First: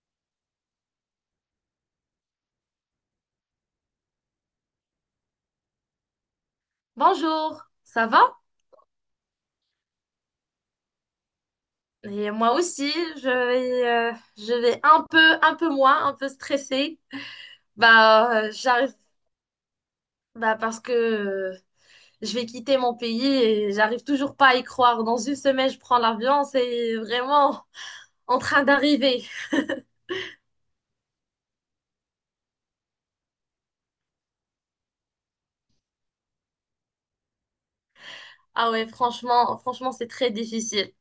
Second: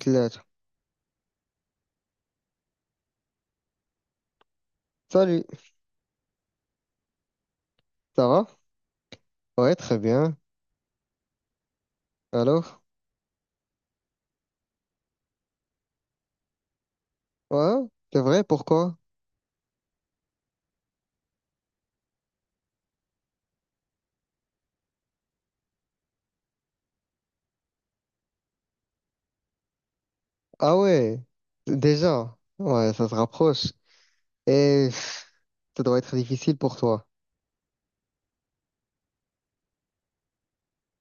Claire. Salut, Bonjour, ça ça va? va? Ouais, très bien. Et moi Alors? aussi, je vais un peu moins, un peu stressée. Ouais, c'est vrai, J'arrive, pourquoi? Parce que je vais quitter mon pays et j'arrive toujours pas à y croire. Dans une semaine, je prends l'avion, c'est vraiment en train d'arriver. Ah ouais, déjà. Ouais, ça se rapproche. Et pff, ça doit être difficile pour toi. Ah ouais, franchement, c'est très difficile.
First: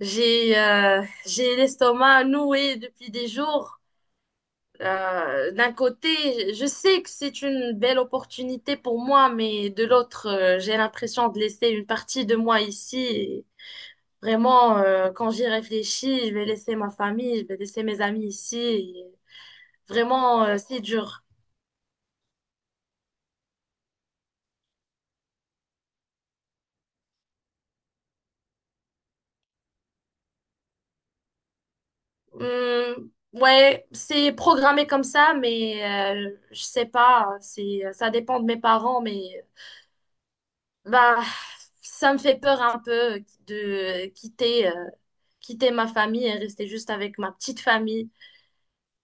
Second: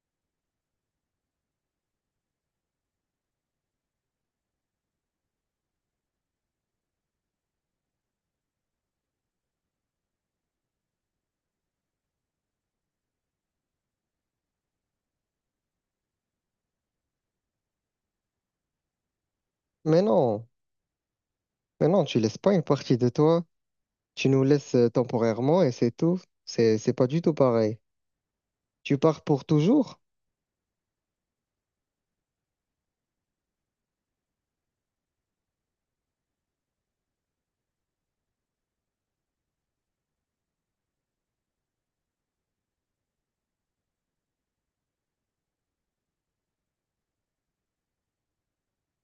J'ai l'estomac noué depuis des jours. D'un côté, je sais que c'est une belle opportunité pour moi, mais de l'autre, j'ai l'impression de laisser une partie de moi ici. Et vraiment, quand j'y réfléchis, je vais laisser ma famille, je vais laisser mes amis ici. Et Mais vraiment, non, c'est dur. mais non, tu laisses pas une partie de toi. Tu nous laisses temporairement et c'est tout. C'est pas du tout pareil. Tu pars pour toujours? Ouais, c'est programmé comme ça, mais je sais pas. Ça dépend de mes parents, mais bah, ça me fait peur un peu de quitter ma famille et rester juste avec ma petite famille.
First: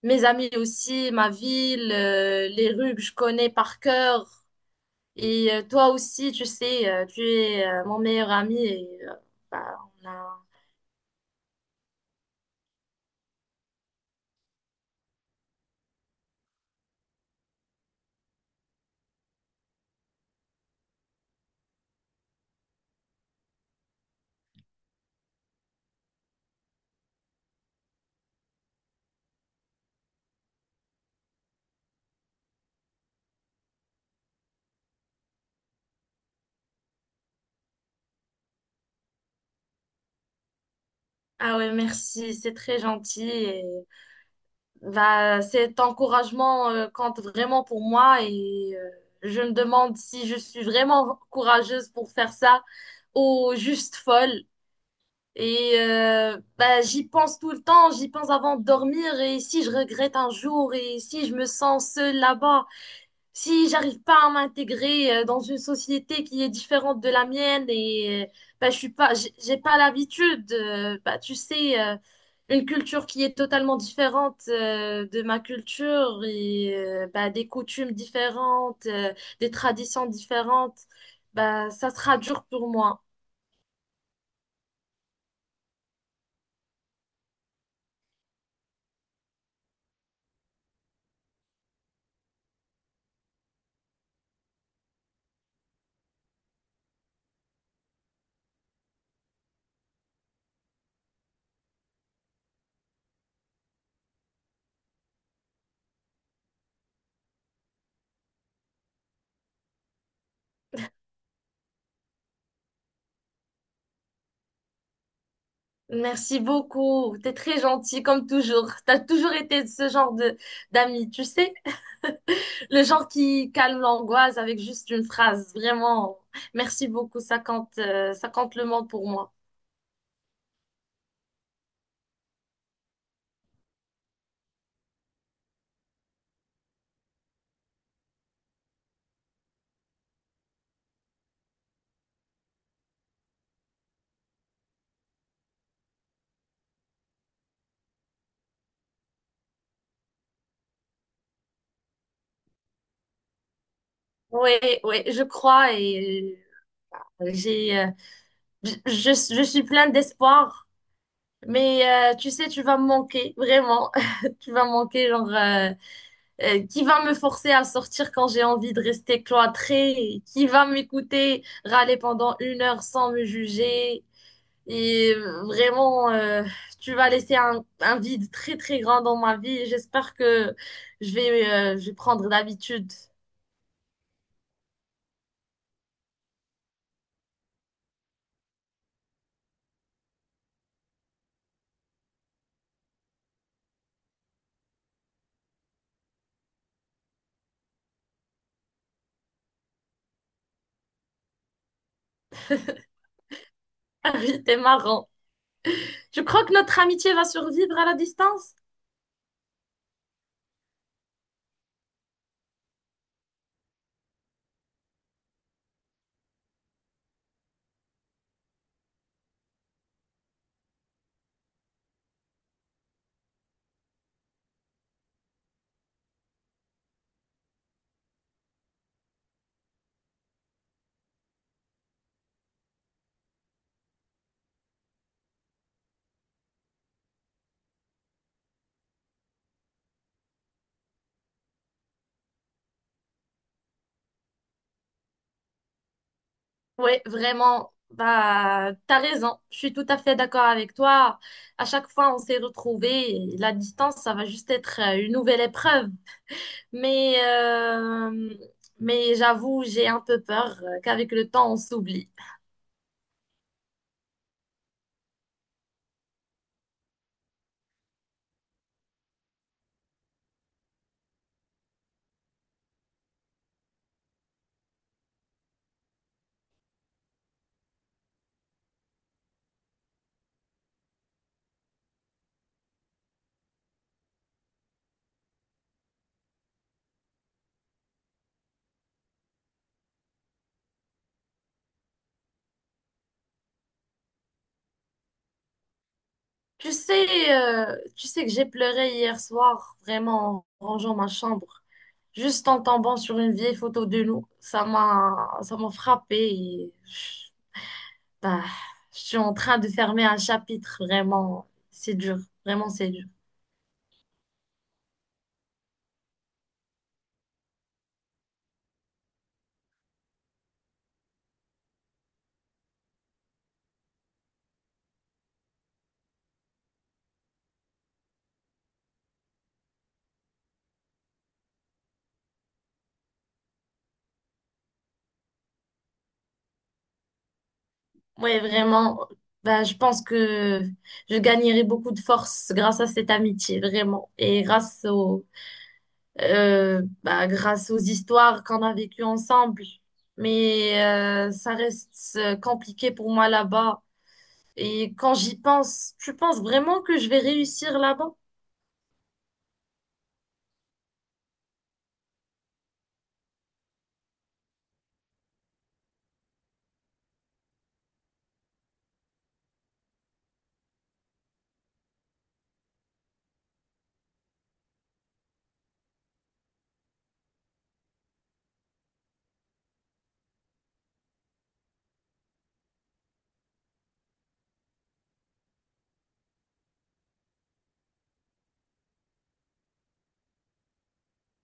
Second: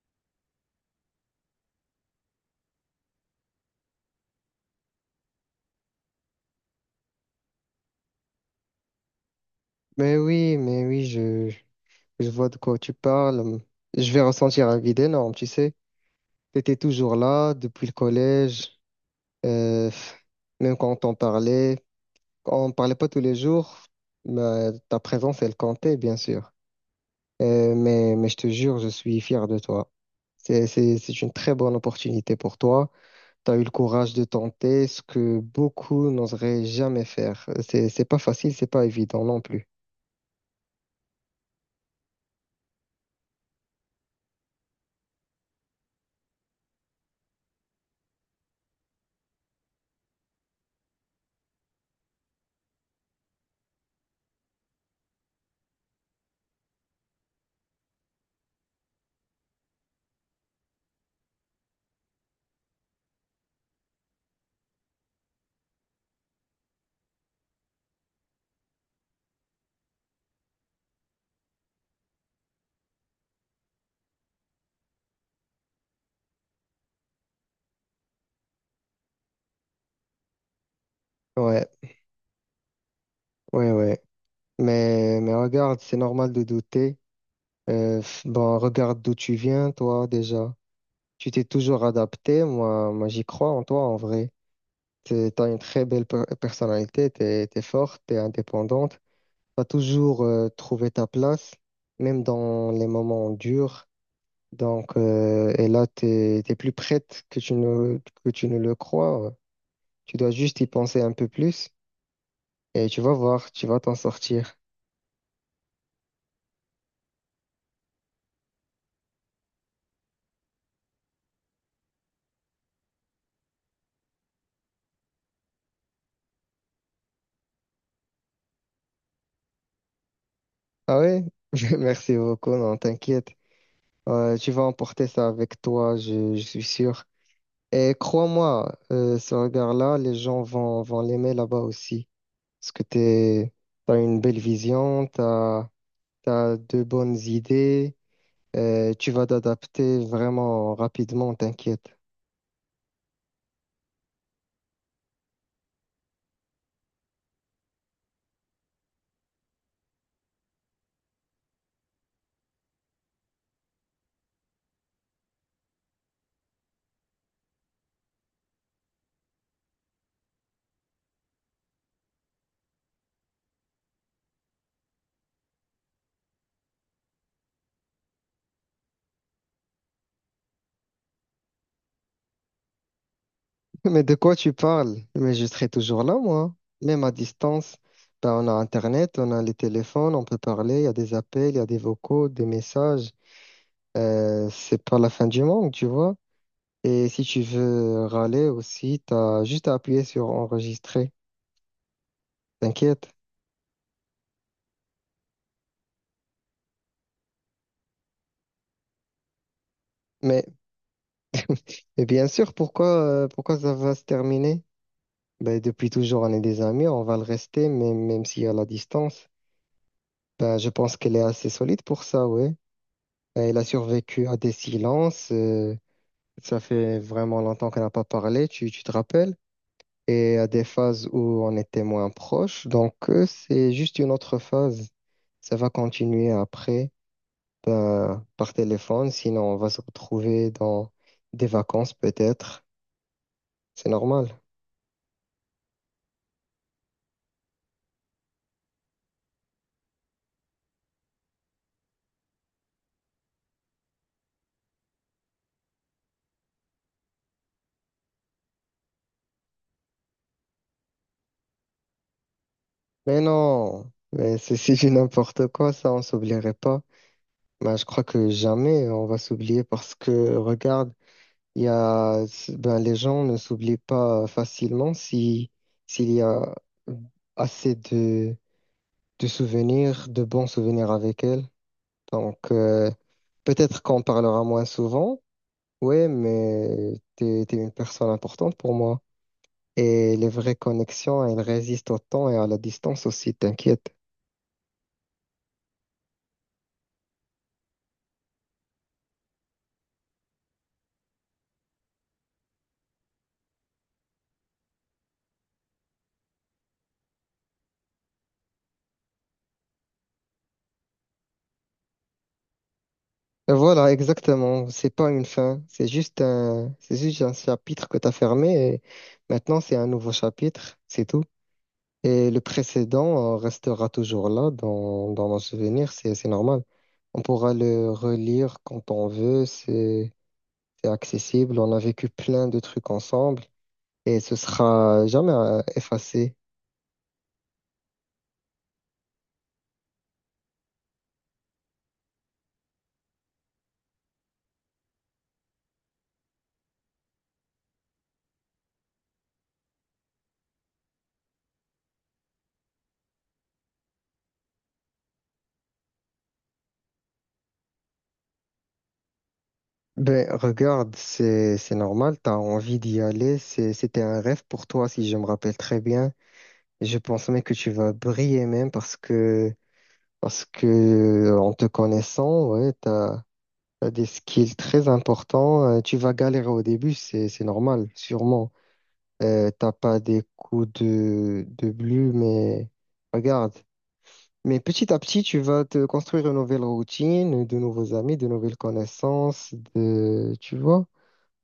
Mes amis aussi, ma ville, les rues que je connais par cœur. Et toi aussi, tu sais, tu es mon meilleur ami. Et, bah, on Mais a... oui, mais oui, je, je vois de quoi tu parles. Je vais ressentir un vide énorme, tu sais. T'étais toujours là depuis le collège. Euh, Même quand on parlait pas tous les jours, mais ta présence, elle comptait, bien sûr. Mais je te jure, je suis fier de toi. C'est une très bonne opportunité pour toi. Tu as eu le courage de tenter ce que beaucoup n'oseraient jamais faire. C'est pas facile, c'est pas évident non plus. Ah ouais, merci, c'est très gentil. Et bah, cet encouragement compte vraiment pour moi et je me demande si je suis vraiment courageuse pour faire ça ou juste folle. Et bah, j'y pense tout le temps, j'y pense avant de dormir et si je regrette un jour et si je me sens seule là-bas, si j'arrive pas à m'intégrer dans une société qui est différente de la mienne et bah, je suis pas, j'ai pas l'habitude, bah, tu sais, une culture qui est totalement différente de ma culture et bah, des coutumes différentes, des traditions différentes, Ouais, bah, ça sera dur pour moi. ouais, ouais. Mais regarde, c'est normal de douter. Bon, regarde d'où tu viens, toi, déjà. Tu t'es toujours adapté. Moi, j'y crois en toi, en vrai. Tu as une très belle personnalité, tu es forte, tu es indépendante, tu as toujours trouvé ta place, même dans les moments durs. Donc, et là, tu es plus prête que tu ne le crois. Tu dois juste y penser un peu plus et tu vas voir, tu vas t'en sortir. Merci beaucoup, t'es très gentil comme toujours. T'as toujours été ce genre de d'amis, tu sais. Le genre qui calme l'angoisse avec juste une phrase. Vraiment, merci beaucoup. Ça compte le monde pour moi. Ah ouais? Merci beaucoup, non, t'inquiète. Tu vas emporter ça avec toi, je suis sûr. Et crois-moi, ce regard-là, les gens vont l'aimer là-bas aussi. Parce que t'es, t'as une belle vision, t'as, t'as de bonnes idées, tu vas t'adapter vraiment rapidement, t'inquiète. Oui, oui, je crois et euh, j'ai, euh, je suis pleine d'espoir. Mais tu sais, tu vas me manquer, vraiment. Tu vas me manquer, qui va me forcer à sortir quand j'ai envie de rester cloîtrée? Qui va m'écouter râler pendant une heure sans me juger? Et vraiment, tu vas laisser un vide très très grand dans ma vie. J'espère que je vais prendre l'habitude. Mais de quoi tu parles? Mais je serai toujours là, moi. Même à distance, ben, on a Internet, on a les téléphones, on peut parler, il y a des appels, il y a des vocaux, des messages. C'est pas la fin du monde, tu vois. Et si tu veux râler aussi, t'as juste à appuyer sur enregistrer, t'inquiète. Ah oui, t'es marrant. Je crois que notre amitié va survivre à la distance. Mais, mais bien sûr, pourquoi ça va se terminer? Ben, depuis toujours, on est des amis, on va le rester, même s'il y a la distance. Ben, je pense qu'elle est assez solide pour ça, ouais. Ben, elle a survécu à des silences. Euh, ça fait vraiment longtemps qu'on n'a pas parlé, tu te rappelles? Et à des phases où on était moins proches. Donc, c'est juste une autre phase. Ça va continuer après, ben, par téléphone. Sinon, on va se retrouver dans des vacances, peut-être. C'est normal. Ouais, vraiment. Bah, t'as raison. Je suis tout à fait d'accord avec toi. À chaque fois, on s'est retrouvés. Et la distance, ça va juste être une nouvelle épreuve. Mais, euh, mais j'avoue, j'ai un peu peur qu'avec le temps, on s'oublie. Mais non, mais c'est du n'importe quoi, ça, on s'oublierait pas. Ben, je crois que jamais on va s'oublier parce que regarde, il y a, ben, les gens ne s'oublient pas facilement si, s'il y a mmh, assez de souvenirs, de bons souvenirs avec elles. Donc, peut-être qu'on parlera moins souvent, ouais, mais t'es une personne importante pour moi. Et les vraies connexions, elles résistent au temps et à la distance aussi, t'inquiète. Tu sais, tu sais que j'ai pleuré hier soir, vraiment, en rangeant ma chambre, juste en tombant sur une vieille photo de nous. Ça m'a frappée et je, bah, je suis en train de fermer un chapitre, vraiment. C'est dur, vraiment, c'est dur. Voilà, exactement. C'est pas une fin. C'est juste un chapitre que tu as fermé et maintenant c'est un nouveau chapitre. C'est tout. Et le précédent restera toujours là dans nos souvenirs. C'est normal. On pourra le relire quand on veut. C'est accessible. On a vécu plein de trucs ensemble et ce sera jamais effacé. Oui, vraiment, bah, je pense que je gagnerai beaucoup de force grâce à cette amitié, vraiment, et bah, grâce aux histoires qu'on a vécues ensemble. Mais ça reste compliqué pour moi là-bas. Et quand j'y pense, tu penses vraiment que je vais réussir là-bas? Ben, regarde, c'est normal. T'as envie d'y aller. C'était un rêve pour toi, si je me rappelle très bien. Je pense même que tu vas briller même parce que en te connaissant, ouais, t'as des skills très importants. Tu vas galérer au début, c'est normal, sûrement. T'as pas des coups de bleu, mais regarde. Mais petit à petit, tu vas te construire une nouvelle routine, de nouveaux amis, de nouvelles connaissances, de tu vois.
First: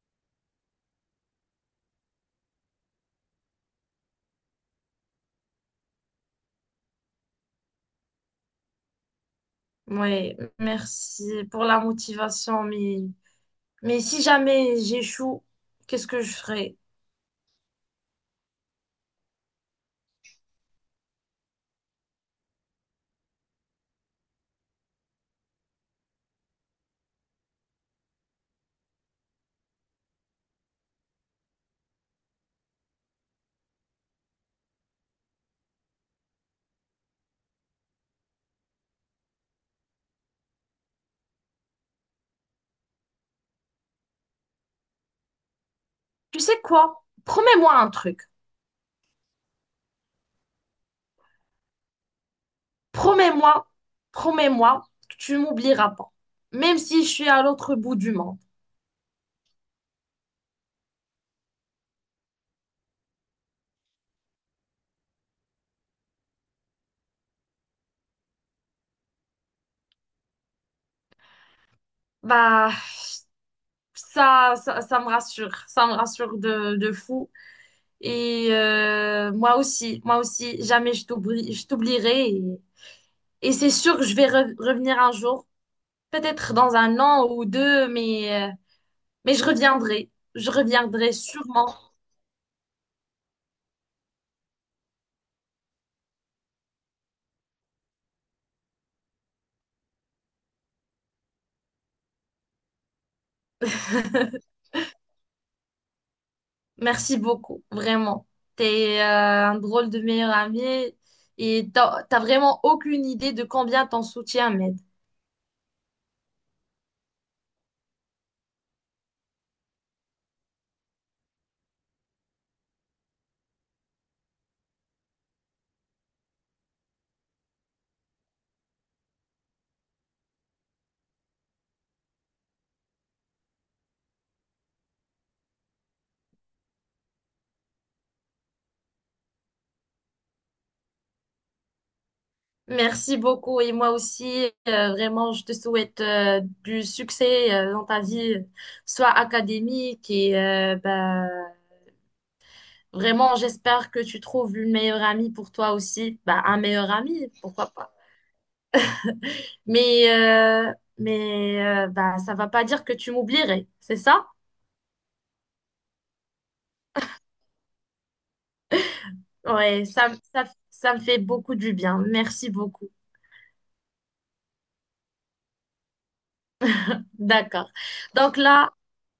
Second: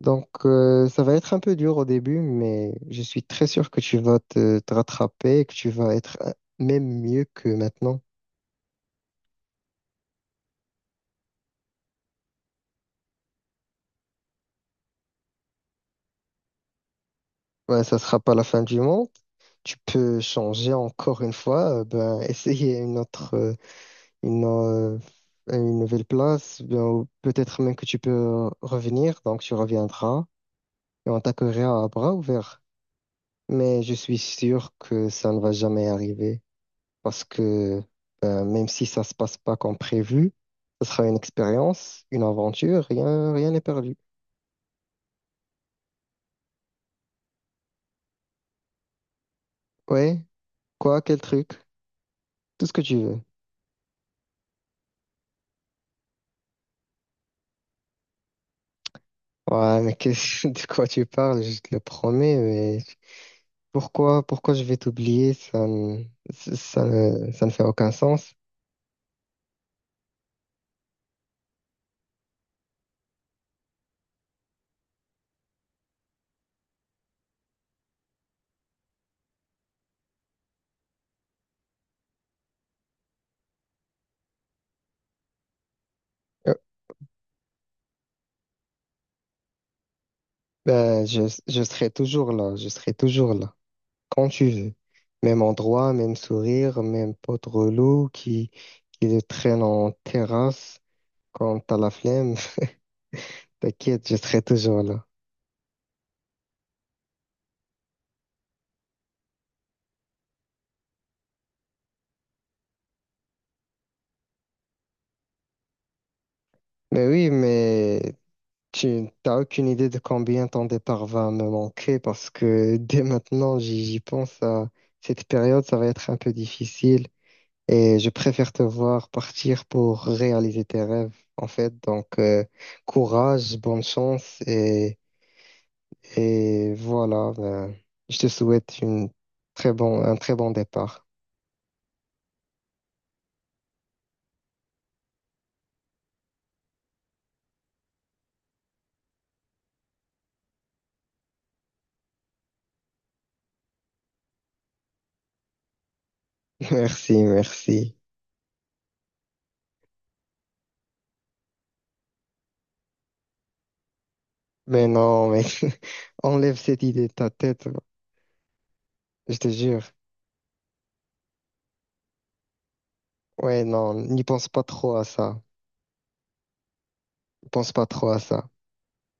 Donc, ça va être un peu dur au début, mais je suis très sûr que tu vas te rattraper, et que tu vas être même mieux que maintenant. Ouais, merci pour la motivation, mais si jamais j'échoue, qu'est-ce que je ferai? Ouais, ça sera pas la fin du monde. Tu peux changer encore une fois, ben, essayer une autre, une, euh, une nouvelle place, ben, ou peut-être même que tu peux revenir, donc tu reviendras et on t'accueillera à bras ouverts. Mais je suis sûr que ça ne va jamais arriver. Parce que même si ça se passe pas comme prévu, ce sera une expérience, une aventure, rien n'est perdu. Tu sais quoi? Promets-moi un truc. Ouais, quel truc, tout ce que tu veux. Promets-moi, Promets-moi que tu m'oublieras pas. Même si je suis à l'autre bout du monde. Ouais, mais qu'est-ce de quoi tu parles, je te le promets, mais pourquoi je vais t'oublier, ça ne fait aucun sens. Bah, ça me rassure de fou. Et moi aussi, jamais je t'oublie, je t'oublierai. Et c'est sûr que je vais revenir un jour, peut-être Euh, dans un an ou deux, mais je reviendrai. Je ben, reviendrai je sûrement. serai toujours là, quand tu veux. Même endroit, même sourire, même pote relou qui le traîne en terrasse quand t'as la flemme. T'inquiète, je serai toujours là. Merci beaucoup, vraiment. T'es un drôle de meilleur ami et t'as vraiment aucune idée de combien t'en soutiens, mais Mais oui, mais tu t'as aucune idée de combien ton départ va me manquer parce que dès maintenant, j'y pense à cette période, ça va être un peu difficile et je préfère te voir partir pour réaliser tes rêves, en fait. Donc, courage, bonne chance et voilà, ben, je te souhaite une très bon, un très bon départ. merci beaucoup et moi aussi, vraiment, je te souhaite du succès dans ta vie, soit académique et bah, vraiment, j'espère que tu trouves une meilleure amie pour toi aussi, bah, un meilleur Merci, ami, pourquoi merci. pas. Mais, euh, Bah, ça va pas dire que tu m'oublierais, c'est ça? Mais non, mais enlève cette idée de ta tête. Je te Ouais, jure. ça, ça, Ça me fait beaucoup du bien. Merci beaucoup. Ouais, non, n'y pense pas trop à ça. N'y D'accord. pense pas trop à Donc ça. là,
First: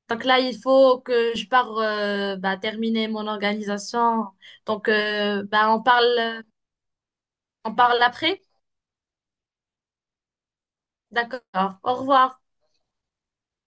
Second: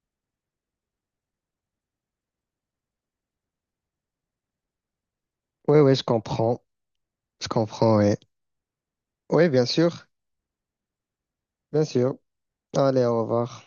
Donc là, il faut que je pars bah, terminer mon organisation. Donc, bah, Ouais, ouais, je comprends. Je on comprends, parle ouais. après. Ouais, bien sûr. D'accord. Bien Au sûr. revoir. Allez, au revoir.